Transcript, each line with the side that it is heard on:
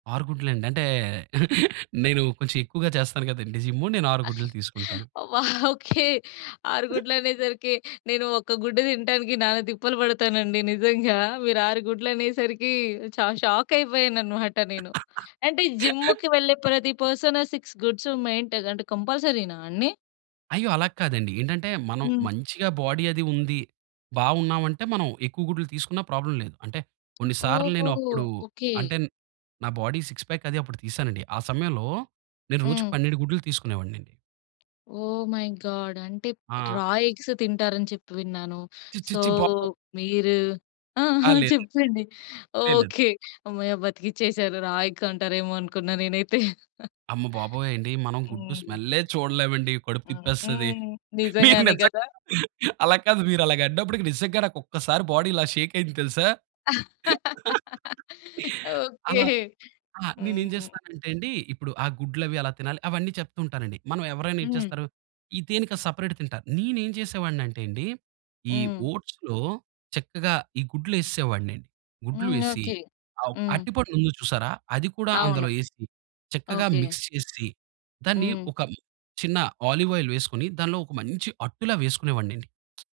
right: 6 గుడ్లండి. అంటే, నేను కొంచెం ఎక్కువగా చేస్తాను కదండీ జిమ్ము. నేను 6 గుడ్లు తీసుకుంటాను.
left: ఆ! ఓకే. 6 గుడ్లనేసరికి, నేను ఒక గుడ్డు తినటానికి నానా తిప్పలు పడతానండి నిజంగా. మీరు 6 గుడ్లనేసరికి చ షాక్ అయిపోయానన్నమాట నేను. అయితే జిమ్ముకి వెళ్ళే ప్రతి పర్సన్ 6 గుడ్స్ మెయింటైన్ అంటే కంపల్సరీనా అన్నీ?
right: అయ్యో! అలా కాదండి. ఏంటంటే, మనం
left: హ్మ్.
right: మంచిగా బాడీ అది ఉంది. బాగున్నామంటే మనం ఎక్కువ గుడ్లు తీసుకున్నా ప్రాబ్లమ్ లేదు. అంటే కొన్ని సార్లు
left: ఓహో!
right: నేనప్పుడు
left: ఓకే.
right: అంటే నా బాడీ సిక్స్ పాక్ అది అప్పుడు తీసానండి. ఆ సమయంలో నేను రోజుకి
left: హ్మ్.
right: 12 గుడ్లు తీసుకునేవాన్నండి.
left: ఓహ్! My God. అంటే
right: ఆ!
left: రా ఎగ్స్ తింటారని చెప్పి విన్నాను.
right: ఛి, ఛి,
left: సో,
right: ఛి. బాగోదు.
left: మీరు ఆ!
right: ఆ!
left: ఆ!
right: లేదండి.
left: చెప్పండి.
right: లేలేదు.
left: ఓకే. హమ్మయ్య బతికించేసారు. రా ఎగ్ అంటారేమో అనుకున్నా నేనైతే.
right: అమ్మ బాబోయండి మనం గుడ్డు
left: హ్మ్.
right: స్మెల్లే చూడలేమండి. కడుపు
left: హ్మ్.
right: తిప్పేస్తది.
left: హ్మ్.
right: మీరు
left: నిజంగానే
right: నిజంగా
left: గదా!
right: అలా కాదు, మీరు అలాగా అన్నప్పటికి నిజంగా నాక్కొక్కసారి బాడీ ఇలా షేకయింది తెలుసా?
left: ఓకే.
right: అలా ఆ! నేనేం
left: హ్మ్.
right: జేస్తానంటే అండి. ఇప్పుడు ఆ గుడ్లు అవి ఎలా తినాలి, అవన్నీ చెప్తూ ఉంటానండి. మనం ఎవరైనా ఏం
left: హ్మ్.
right: చేస్తారు, ఇ దేన్నికది సెపరేట్ తింటారు. నేనేం జేసేవాడినటెండి. ఈ
left: హ్మ్.
right: ఓట్స్‌లో చక్కగా ఈ గుడ్లు ఏసేసేవాడ్నండి. గుడ్లు
left: హ్మ్.
right: వేసి,
left: ఓకే.
right: అవ్
left: హ్మ్.
right: అరటిపండు ఉంది చూసారా? అది కూడా
left: అవును.
right: అందులో ఏసి చక్కగా
left: ఓకే.
right: మిక్స్ చేసి, దాన్ని
left: హ్మ్.
right: ఒక చిన్న ఒలివ్ ఆయిల్ వేసుకొని దానిలో ఒక మంచి అట్టులా వేసుకునేవాన్నండి.